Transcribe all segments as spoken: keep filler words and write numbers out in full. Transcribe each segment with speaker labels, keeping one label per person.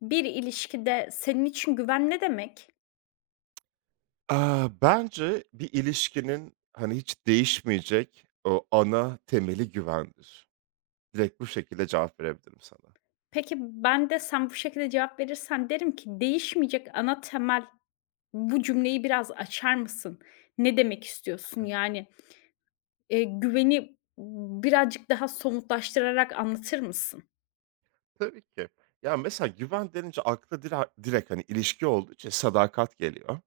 Speaker 1: Bir ilişkide senin için güven ne demek?
Speaker 2: Aaa, bence bir ilişkinin, hani, hiç değişmeyecek o ana temeli güvendir. Direkt bu şekilde cevap verebilirim sana.
Speaker 1: Peki ben de sen bu şekilde cevap verirsen derim ki değişmeyecek ana temel bu cümleyi biraz açar mısın? Ne demek istiyorsun? Yani, eee, güveni birazcık daha somutlaştırarak anlatır mısın?
Speaker 2: Tabii ki. Ya, mesela güven denince akla dira direkt, hani, ilişki olduğu için sadakat geliyor.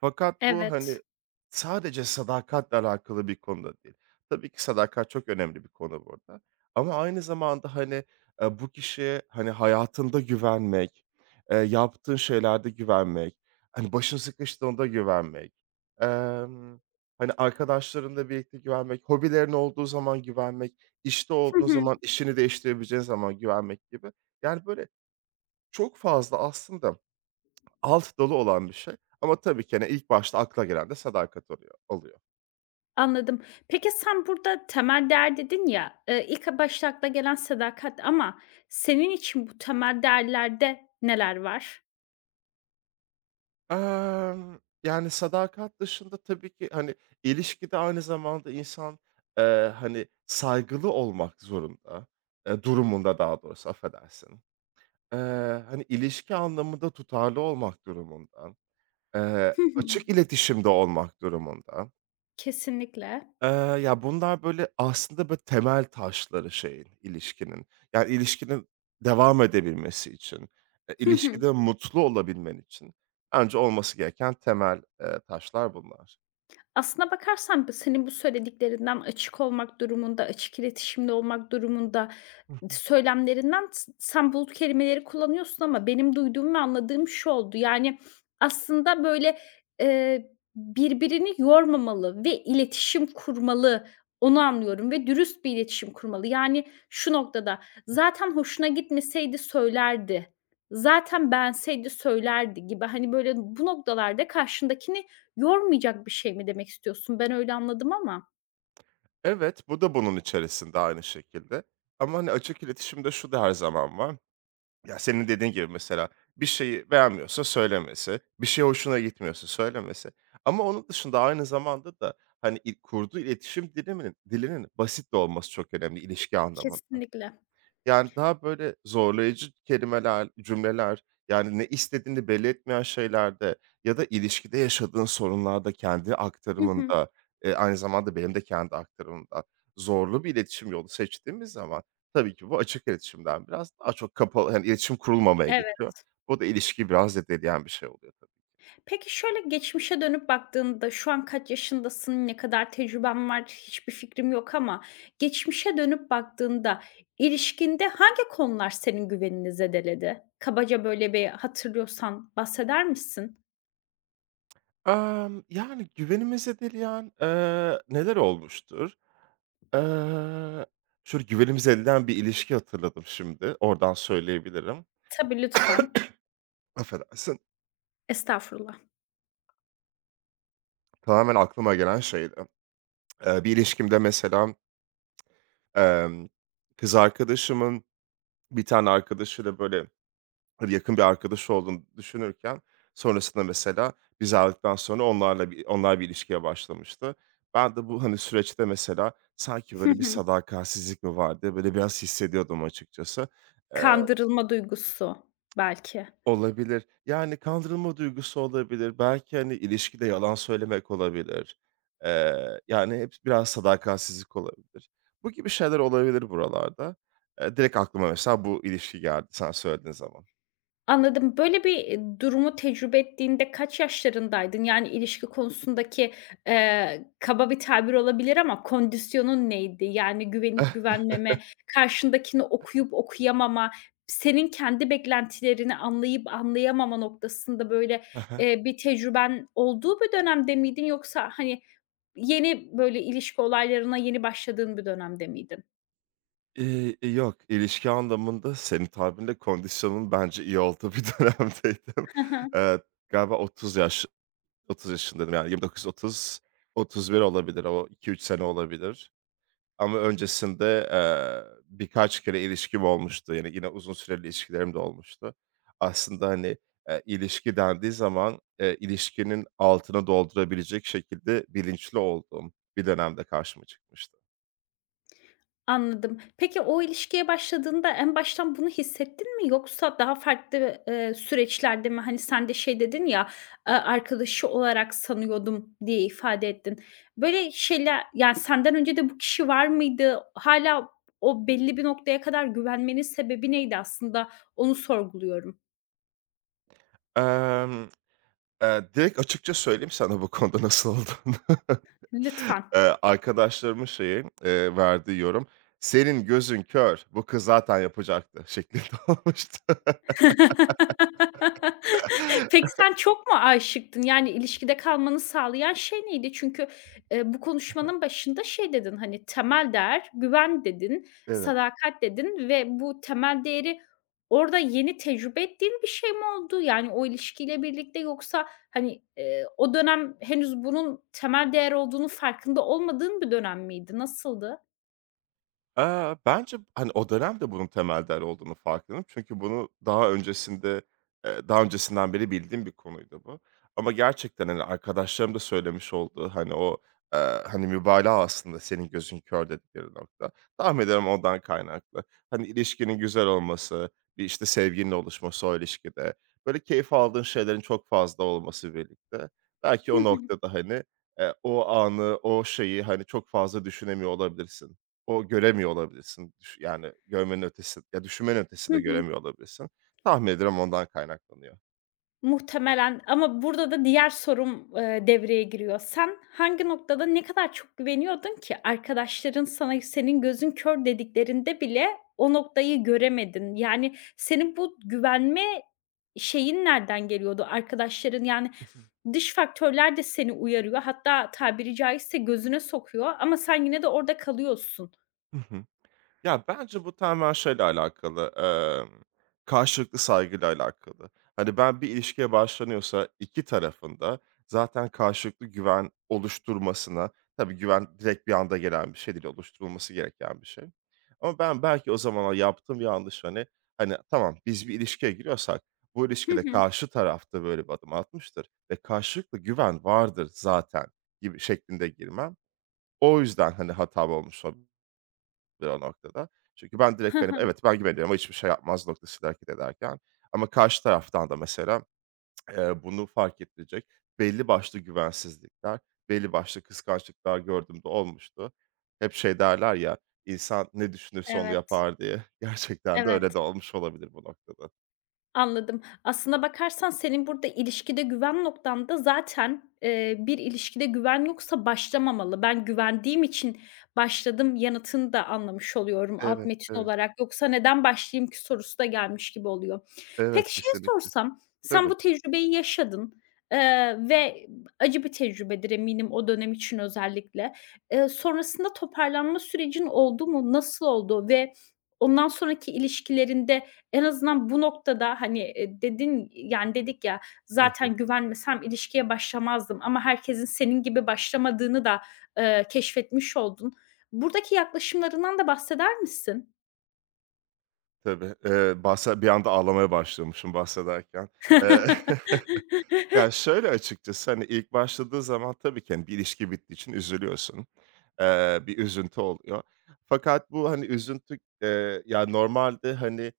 Speaker 2: Fakat bu,
Speaker 1: Evet.
Speaker 2: hani, sadece sadakatle alakalı bir konu da değil. Tabii ki sadakat çok önemli bir konu burada ama aynı zamanda, hani, eee, bu kişiye, hani, hayatında güvenmek, eee, yaptığın şeylerde güvenmek, hani, başın sıkıştığında güvenmek, emm, hani, arkadaşlarınla birlikte güvenmek, hobilerin olduğu zaman güvenmek, işte
Speaker 1: Hı
Speaker 2: olduğun
Speaker 1: hı,
Speaker 2: zaman, işini değiştirebileceğin zaman güvenmek gibi. Yani, böyle, çok fazla aslında alt dolu olan bir şey ama tabii ki, hani, ilk başta akla gelen de sadakat oluyor oluyor.
Speaker 1: anladım. Peki sen burada temel değer dedin ya, eee, ilk a başta akla gelen sadakat ama senin için bu temel değerlerde neler var?
Speaker 2: Emm, Yani, sadakat dışında tabii ki, hani, ilişkide aynı zamanda insan, eee, hani, saygılı olmak zorunda, eee, durumunda daha doğrusu, affedersin. Eee, Hani, ilişki anlamında tutarlı olmak durumunda, eee,
Speaker 1: Hı hı.
Speaker 2: açık iletişimde olmak durumunda.
Speaker 1: Kesinlikle.
Speaker 2: Eee, Ya, bunlar, böyle, aslında, böyle, temel taşları şeyin, ilişkinin. Yani, ilişkinin devam edebilmesi için, eee,
Speaker 1: Hı hı.
Speaker 2: ilişkide mutlu olabilmen için bence olması gereken temel, eee, taşlar bunlar.
Speaker 1: Aslına bakarsan senin bu söylediklerinden açık olmak durumunda, açık iletişimde olmak durumunda,
Speaker 2: Hı hı.
Speaker 1: söylemlerinden s sen bulut kelimeleri kullanıyorsun ama benim duyduğum ve anladığım şu oldu. Yani, aslında, böyle, eee, birbirini yormamalı ve iletişim kurmalı, onu anlıyorum ve dürüst bir iletişim kurmalı. Yani, şu noktada, zaten hoşuna gitmeseydi söylerdi, zaten beğenseydi söylerdi gibi, hani, böyle, bu noktalarda karşındakini yormayacak bir şey mi demek istiyorsun? Ben öyle anladım ama.
Speaker 2: Evet, bu da bunun içerisinde aynı şekilde ama, hani, açık iletişimde şu da her zaman var. Ya, senin dediğin gibi mesela bir şeyi beğenmiyorsa söylemesi, bir şey hoşuna gitmiyorsa söylemesi ama onun dışında aynı zamanda da, hani, il kurduğu iletişim dilinin dilinin basit de olması çok önemli ilişki anlamında.
Speaker 1: Kesinlikle.
Speaker 2: Yani, daha böyle zorlayıcı kelimeler, cümleler, yani, ne istediğini belli etmeyen şeylerde ya da ilişkide yaşadığın sorunlarda, kendi
Speaker 1: Hı hı.
Speaker 2: aktarımında, eee, aynı zamanda benim de kendi aktarımımda zorlu bir iletişim yolu seçtiğimiz zaman tabii ki bu açık iletişimden biraz daha çok kapalı, hani, iletişim kurulmamaya geçiyor.
Speaker 1: Evet.
Speaker 2: Bu da ilişkiyi biraz zedeleyen bir şey oluyor tabii.
Speaker 1: Peki şöyle geçmişe dönüp baktığında şu an kaç yaşındasın, ne kadar tecrüben var hiçbir fikrim yok ama geçmişe dönüp baktığında ilişkinde hangi konular senin güvenini zedeledi? Kabaca böyle bir hatırlıyorsan bahseder misin?
Speaker 2: Emm, yani, güvenimi zedeleyen, eee, neler olmuştur? Eee, Şöyle güvenimiz elenen bir ilişki hatırladım şimdi. Oradan söyleyebilirim.
Speaker 1: Tabii, lütfen.
Speaker 2: Affedersin.
Speaker 1: Estağfurullah.
Speaker 2: Tamamen aklıma gelen şeydi. Eee, bir ilişkimde mesela, emm, kız arkadaşımın bir tane arkadaşıyla, böyle, hani, yakın bir arkadaşı olduğunu düşünürken sonrasında mesela biz ayrıldıktan sonra onlarla bir onlar bir ilişkiye başlamıştı. Ben de bu, hani, süreçte mesela sanki,
Speaker 1: Hı
Speaker 2: böyle, bir
Speaker 1: hı.
Speaker 2: sadakatsizlik mi var böyle, biraz hissediyordum açıkçası.
Speaker 1: Kandırılma duygusu belki.
Speaker 2: Olabilir. Yani, kandırılma duygusu olabilir. Belki, hani, ilişkide yalan söylemek olabilir. Eee, yani, hep biraz sadakatsizlik olabilir. Bu gibi şeyler olabilir buralarda. Eee, direkt aklıma mesela bu ilişki geldi sen söylediğin zaman.
Speaker 1: Anladım. Böyle bir, eee, durumu tecrübe ettiğinde kaç yaşlarındaydın? Yani, ilişki konusundaki, eee, kaba bir tabir olabilir ama kondisyonun neydi? Yani, güvenip güvenmeme, karşındakini okuyup okuyamama, senin kendi beklentilerini anlayıp anlayamama noktasında, böyle,
Speaker 2: Hı hı.
Speaker 1: eee, bir tecrüben olduğu bir dönemde miydin yoksa, hani, yeni, böyle, ilişki olaylarına yeni başladığın bir dönemde miydin?
Speaker 2: İii, yok, ilişki anlamında senin tabirinle kondisyonumun bence iyi olduğu bir dönemdeydim. Eee, Galiba otuz yaş otuz yaşındaydım, yani, yirmi dokuz otuza, otuz bir olabilir, o iki üç sene olabilir. Ama öncesinde, eee, birkaç kere ilişkim olmuştu. Yani, yine uzun süreli ilişkilerim de olmuştu. Aslında, hani, eee, ilişki dendiği zaman, eee, ilişkinin altını doldurabilecek şekilde bilinçli olduğum bir dönemde karşıma çıkmıştı.
Speaker 1: Anladım. Peki o ilişkiye başladığında en baştan bunu hissettin mi yoksa daha farklı, eee, süreçlerde mi? Hani, sen de şey dedin ya, eee, "Arkadaşı olarak sanıyordum." diye ifade ettin. Böyle şeyler, yani, senden önce de bu kişi var mıydı? Hala o belli bir noktaya kadar güvenmenin sebebi neydi aslında? Onu sorguluyorum.
Speaker 2: Emm, eee, Direkt açıkça söyleyeyim sana bu konuda nasıl olduğunu.
Speaker 1: Lütfen.
Speaker 2: Eee, arkadaşlarımın şeyi, eee, verdiği yorum, "Senin gözün kör, bu kız zaten yapacaktı." şeklinde olmuştu.
Speaker 1: Peki, sen çok mu aşıktın? Yani, ilişkide kalmanı sağlayan şey neydi? Çünkü, eee, bu konuşmanın başında şey dedin, hani, "Temel değer güven." dedin,
Speaker 2: Evet.
Speaker 1: "Sadakat." dedin ve bu temel değeri orada yeni tecrübe ettiğin bir şey mi oldu? Yani, o ilişkiyle birlikte yoksa, hani, eee, o dönem henüz bunun temel değer olduğunu farkında olmadığın bir dönem miydi? Nasıldı?
Speaker 2: Eee, bence, hani, o dönem de bunun temel değer olduğunu farkındayım. Çünkü bunu daha öncesinde, eee, daha öncesinden beri bildiğim bir konuydu bu. Ama gerçekten, hani, arkadaşlarım da söylemiş olduğu, hani, o, eee, hani, mübalağa aslında senin gözün kör dedikleri nokta. Tahmin ediyorum ondan kaynaklı. Hani, ilişkinin güzel olması, bir, işte, sevginin oluşması o ilişkide, böyle, keyif aldığın şeylerin çok fazla olması birlikte belki o noktada, hani, eee, o anı, o şeyi, hani, çok fazla düşünemiyor olabilirsin. O göremiyor olabilirsin. Düş yani, görmenin ötesi ya düşünmenin ötesinde göremiyor olabilirsin. Tahmin ederim ondan kaynaklanıyor.
Speaker 1: Muhtemelen ama burada da diğer sorum, eee, devreye giriyor. Sen hangi noktada ne kadar çok güveniyordun ki arkadaşların sana "Senin gözün kör." dediklerinde bile o noktayı göremedin? Yani, senin bu güvenme şeyin nereden geliyordu? Arkadaşların, yani, dış faktörler de seni uyarıyor. Hatta tabiri caizse gözüne sokuyor ama sen yine de orada kalıyorsun.
Speaker 2: Ya, bence bu tamamen şeyle alakalı, emm, karşılıklı saygıyla alakalı. Hani, ben bir ilişkiye başlanıyorsa iki tarafında zaten karşılıklı güven oluşturmasına. Tabii güven direkt bir anda gelen bir şey değil, oluşturulması gereken bir şey. Ama ben belki o zamanlar yaptığım yanlış, hani, hani, tamam, biz bir ilişkiye giriyorsak bu
Speaker 1: Hı
Speaker 2: ilişkide
Speaker 1: hı.
Speaker 2: karşı tarafta böyle bir adım atmıştır ve karşılıklı güven vardır zaten gibi şeklinde girmem. O yüzden, hani, hatam olmuş olabilir bir o noktada. Çünkü ben
Speaker 1: Hı
Speaker 2: direkt, hani,
Speaker 1: hı.
Speaker 2: evet, ben güveniyorum, ama hiçbir şey yapmaz noktasıyla hareket ederken ama karşı taraftan da mesela, eee, bunu fark ettirecek belli başlı güvensizlikler, belli başlı kıskançlıklar gördüğümde olmuştu. Hep şey derler ya, "insan ne düşünürse onu
Speaker 1: Evet,
Speaker 2: yapar." diye. Gerçekten de öyle
Speaker 1: evet.
Speaker 2: de olmuş olabilir bu noktada.
Speaker 1: Anladım. Aslına bakarsan senin burada ilişkide güven noktan da zaten, eee, bir ilişkide güven yoksa başlamamalı. Ben güvendiğim için başladım yanıtını da anlamış oluyorum alt
Speaker 2: Evet,
Speaker 1: metin
Speaker 2: evet.
Speaker 1: olarak. Yoksa neden başlayayım ki sorusu da gelmiş gibi oluyor.
Speaker 2: Evet,
Speaker 1: Peki şeyi
Speaker 2: kesinlikle.
Speaker 1: sorsam, sen
Speaker 2: Tabii.
Speaker 1: bu tecrübeyi yaşadın, eee, ve acı bir tecrübedir eminim o dönem için özellikle. Eee, sonrasında toparlanma sürecin oldu mu? Nasıl oldu ve ondan sonraki ilişkilerinde en azından bu noktada, hani, eee, dedin yani, dedik ya,
Speaker 2: Hı hı.
Speaker 1: "Zaten güvenmesem ilişkiye başlamazdım." ama herkesin senin gibi başlamadığını da, eee, keşfetmiş oldun. Buradaki yaklaşımlarından da bahseder misin?
Speaker 2: Tabii. Eee, bahse Bir anda ağlamaya başlamışım bahsederken. Eee Ya, şöyle açıkçası, hani, ilk başladığı zaman tabii ki, hani, bir ilişki bittiği için üzülüyorsun. Eee, bir üzüntü oluyor. Fakat bu, hani, üzüntü, eee, ya, normalde, hani,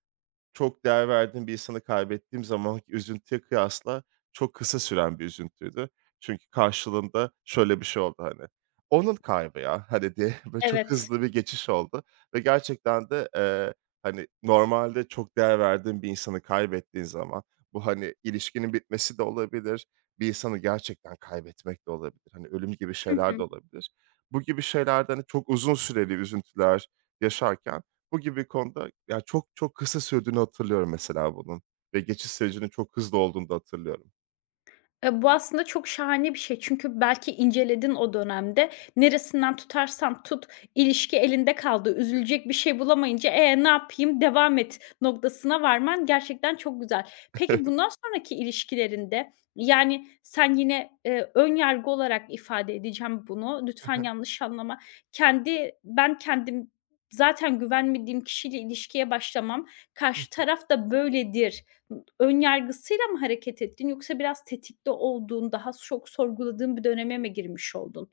Speaker 2: çok değer verdiğim bir insanı kaybettiğim zamanki üzüntüye kıyasla çok kısa süren bir üzüntüydü. Çünkü karşılığında şöyle bir şey oldu hani, "Onun kaybı ya!", hani, diye böyle çok
Speaker 1: Evet.
Speaker 2: hızlı bir geçiş oldu ve gerçekten de, eee, hani, normalde çok değer verdiğim bir insanı kaybettiğin zaman bu, hani, ilişkinin bitmesi de olabilir, bir insanı gerçekten kaybetmek de olabilir. Hani, ölüm gibi şeyler de olabilir. Bu gibi şeylerde, hani, çok uzun süreli üzüntüler yaşarken bu gibi konuda, ya, çok çok kısa sürdüğünü hatırlıyorum mesela bunun ve geçiş sürecinin çok hızlı olduğunu da hatırlıyorum.
Speaker 1: Eee, bu aslında çok şahane bir şey. Çünkü belki inceledin o dönemde. Neresinden tutarsan tut, ilişki elinde kaldı. Üzülecek bir şey bulamayınca, "E, ne yapayım, devam et." noktasına varman gerçekten çok güzel. Peki bundan sonraki ilişkilerinde, yani, sen yine, eee, ön yargı olarak ifade edeceğim bunu,
Speaker 2: Hı
Speaker 1: lütfen
Speaker 2: hı.
Speaker 1: yanlış anlama. Kendi "Ben kendim zaten güvenmediğim kişiyle ilişkiye başlamam. Karşı taraf da böyledir." Iıı, ön yargısıyla mı hareket ettin yoksa biraz tetikte olduğun, daha çok sorguladığın bir döneme mi girmiş oldun?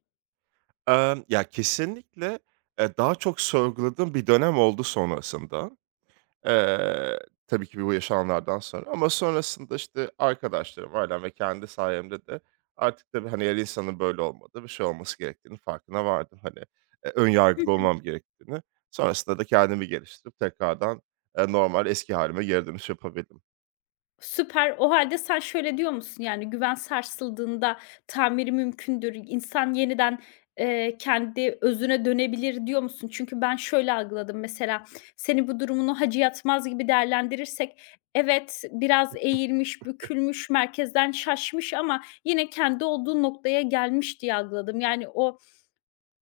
Speaker 2: Emm, ya, kesinlikle, eee, daha çok sorguladığım bir dönem oldu sonrasında. Eee, tabii ki bu yaşananlardan sonra ama sonrasında, işte, arkadaşlarım, ailem ve kendi sayemde de artık tabii, hani, her insanın böyle olmadığı bir şey olması gerektiğinin farkına vardım. Hani, eee, ön
Speaker 1: Hı
Speaker 2: yargılı
Speaker 1: hı.
Speaker 2: olmam gerektiğini. Sonrasında da kendimi geliştirip tekrardan, eee, normal eski hâlime geri dönüş yapabildim.
Speaker 1: Süper. O halde sen şöyle diyor musun? Yani, güven sarsıldığında tamiri mümkündür, insan yeniden, eee, kendi özüne dönebilir diyor musun? Çünkü ben şöyle algıladım mesela, seni bu durumunu Hacı Yatmaz gibi değerlendirirsek, evet, biraz eğilmiş, bükülmüş, merkezden şaşmış ama yine kendi olduğu noktaya gelmiş diye algıladım. Yani, o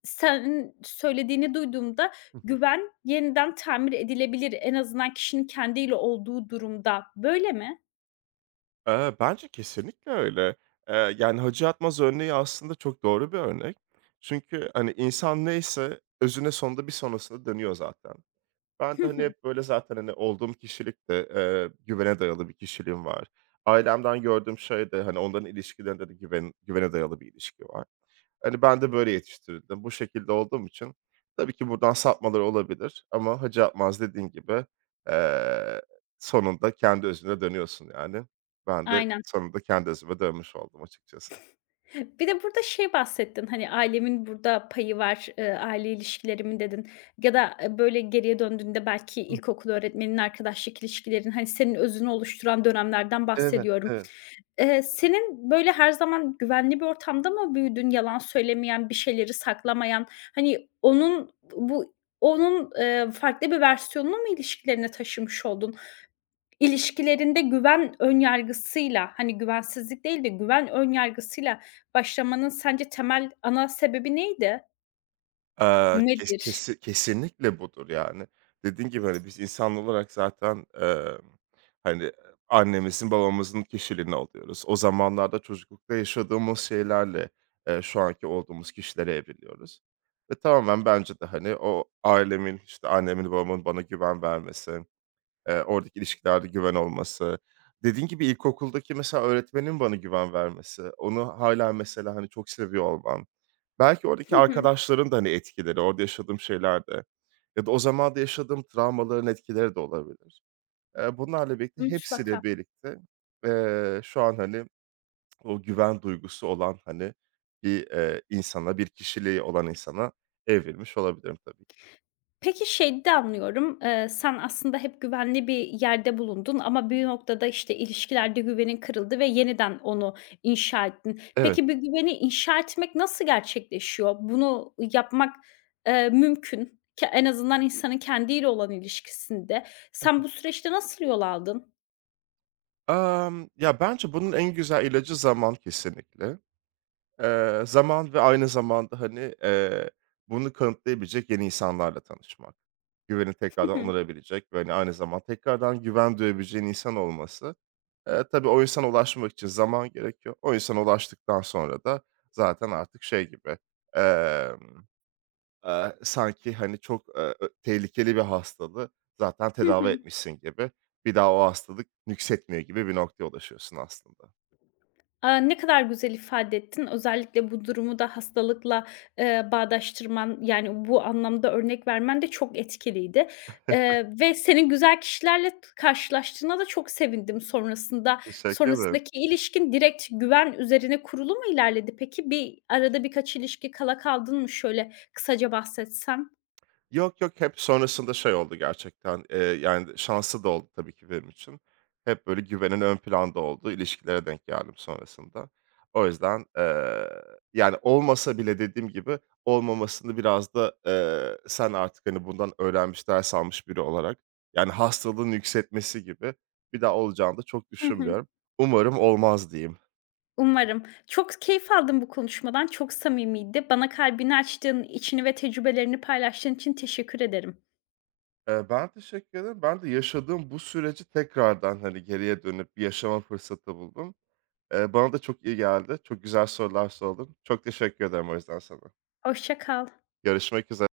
Speaker 1: sen söylediğini duyduğumda
Speaker 2: Hı hı.
Speaker 1: güven yeniden tamir edilebilir en azından kişinin kendiyle olduğu durumda. Böyle mi?
Speaker 2: Eee, bence kesinlikle öyle. Eee, yani, Hacı Atmaz örneği aslında çok doğru bir örnek. Çünkü, hani, insan neyse özüne sonunda bir sonrasında dönüyor zaten. Ben
Speaker 1: Hı
Speaker 2: de, hani,
Speaker 1: hı.
Speaker 2: hep böyle zaten, hani, olduğum kişilikte eee, güvene dayalı bir kişiliğim var. Ailemden gördüğüm şey de, hani, onların ilişkilerinde de güven güvene dayalı bir ilişki var. Hani, ben de böyle yetiştirildim. Bu şekilde olduğum için tabii ki buradan sapmalar olabilir ama Hacı Atmaz dediğin gibi, eee, sonunda kendi özüne dönüyorsun yani. Ben de
Speaker 1: Aynen.
Speaker 2: sonunda kendi özüme dönmüş oldum açıkçası.
Speaker 1: Bir de burada şey bahsettin, hani, ailemin burada payı var, eee, aile ilişkilerimin dedin ya da, eee, böyle, geriye döndüğünde belki
Speaker 2: Hı.
Speaker 1: ilkokul öğretmeninin, arkadaşlık ilişkilerin, hani, senin özünü oluşturan dönemlerden
Speaker 2: Evet,
Speaker 1: bahsediyorum.
Speaker 2: evet.
Speaker 1: Eee, senin, böyle, her zaman güvenli bir ortamda mı büyüdün? Yalan söylemeyen, bir şeyleri saklamayan, hani, onun bu onun, eee, farklı bir versiyonunu mu ilişkilerine taşımış oldun? İlişkilerinde güven ön yargısıyla, hani, güvensizlik değil de güven ön yargısıyla başlamanın sence temel ana sebebi neydi?
Speaker 2: Eee, kes
Speaker 1: Nedir?
Speaker 2: kesi kesinlikle budur yani. Dediğin gibi, hani, biz insan olarak zaten, emm, hani, annemizin, babamızın kişiliğini alıyoruz. O zamanlarda çocuklukta yaşadığımız şeylerle, eee, şu anki olduğumuz kişilere evriliyoruz ve tamamen bence de, hani, o ailemin, işte, annemin, babamın bana güven vermesi. Eee, oradaki ilişkilerde güven olması. Dediğin gibi ilkokuldaki mesela öğretmenin bana güven vermesi, onu hâlâ mesela, hani, çok seviyor olmam. Belki oradaki
Speaker 1: Hı hı.
Speaker 2: arkadaşların da, hani, etkileri, orada yaşadığım şeyler de ya da o zaman da yaşadığım travmaların etkileri de olabilir. Eee, bunlarla birlikte,
Speaker 1: Mutlaka.
Speaker 2: hepsiyle birlikte, eee, şu an, hani, o güven duygusu olan, hani, bir, eee, insana, bir kişiliği olan insana evrilmiş olabilirim tabii ki.
Speaker 1: Peki, şeyden anlıyorum, eee, sen aslında hep güvenli bir yerde bulundun ama bir noktada, işte, ilişkilerde güvenin kırıldı ve yeniden onu inşa ettin.
Speaker 2: Evet.
Speaker 1: Peki, bir güveni inşa etmek nasıl gerçekleşiyor? Bunu yapmak, eee, mümkün. Ke en azından insanın kendiyle olan ilişkisinde. Sen bu süreçte nasıl yol aldın?
Speaker 2: Emm, ya, bence bunun en güzel ilacı zaman kesinlikle. Eee, zaman ve aynı zamanda, hani, eee, bunu kanıtlayabilecek yeni insanlarla tanışmak. Güveni
Speaker 1: Hı
Speaker 2: tekrardan
Speaker 1: hı.
Speaker 2: onarabilecek ve, hani, aynı zamanda tekrardan güven duyabileceğin insan olması. Eee, tabii o insana ulaşmak için zaman gerekiyor. O insana ulaştıktan sonra da zaten artık şey gibi, Eee, sanki, hani, çok, eee, ö tehlikeli bir hastalığı zaten
Speaker 1: Hı
Speaker 2: tedavi
Speaker 1: hı.
Speaker 2: etmişsin gibi, bir daha o hastalık nüksetmiyor gibi bir noktaya ulaşıyorsun aslında.
Speaker 1: Aaa, ne kadar güzel ifade ettin. Özellikle bu durumu da hastalıkla, eee, bağdaştırman, yani, bu anlamda örnek vermen de çok etkiliydi, eee, ve senin güzel kişilerle t karşılaştığına da çok sevindim sonrasında.
Speaker 2: Teşekkür ederim.
Speaker 1: Sonrasındaki ilişkin direkt güven üzerine kurulu mu ilerledi peki? Bir arada birkaç ilişki kala kaldın mı şöyle kısaca bahsetsen?
Speaker 2: Yok, yok, hep sonrasında şey oldu gerçekten, eee, yani, şanslı da oldu tabii ki benim için. Hep böyle güvenin ön planda olduğu ilişkilere denk geldim sonrasında. O yüzden, eee, yani, olmasa bile dediğim gibi olmamasını biraz da, eee, sen artık, hani, bundan öğrenmiş, ders almış biri olarak, yani, hastalığın yükseltmesi gibi bir daha olacağını da çok
Speaker 1: Hı hı.
Speaker 2: düşünmüyorum. Umarım olmaz diyeyim.
Speaker 1: Umarım. Çok keyif aldım bu konuşmadan, çok samimiydi. Bana kalbini açtığın, içini ve tecrübelerini paylaştığın için teşekkür ederim.
Speaker 2: Eee, ben teşekkür ederim. Ben de yaşadığım bu süreci tekrardan, hani, geriye dönüp bir yaşama fırsatı buldum. Eee, bana da çok iyi geldi. Çok güzel sorular sordun. Çok teşekkür ederim o yüzden sana.
Speaker 1: Hoşça kal.
Speaker 2: Görüşmek üzere.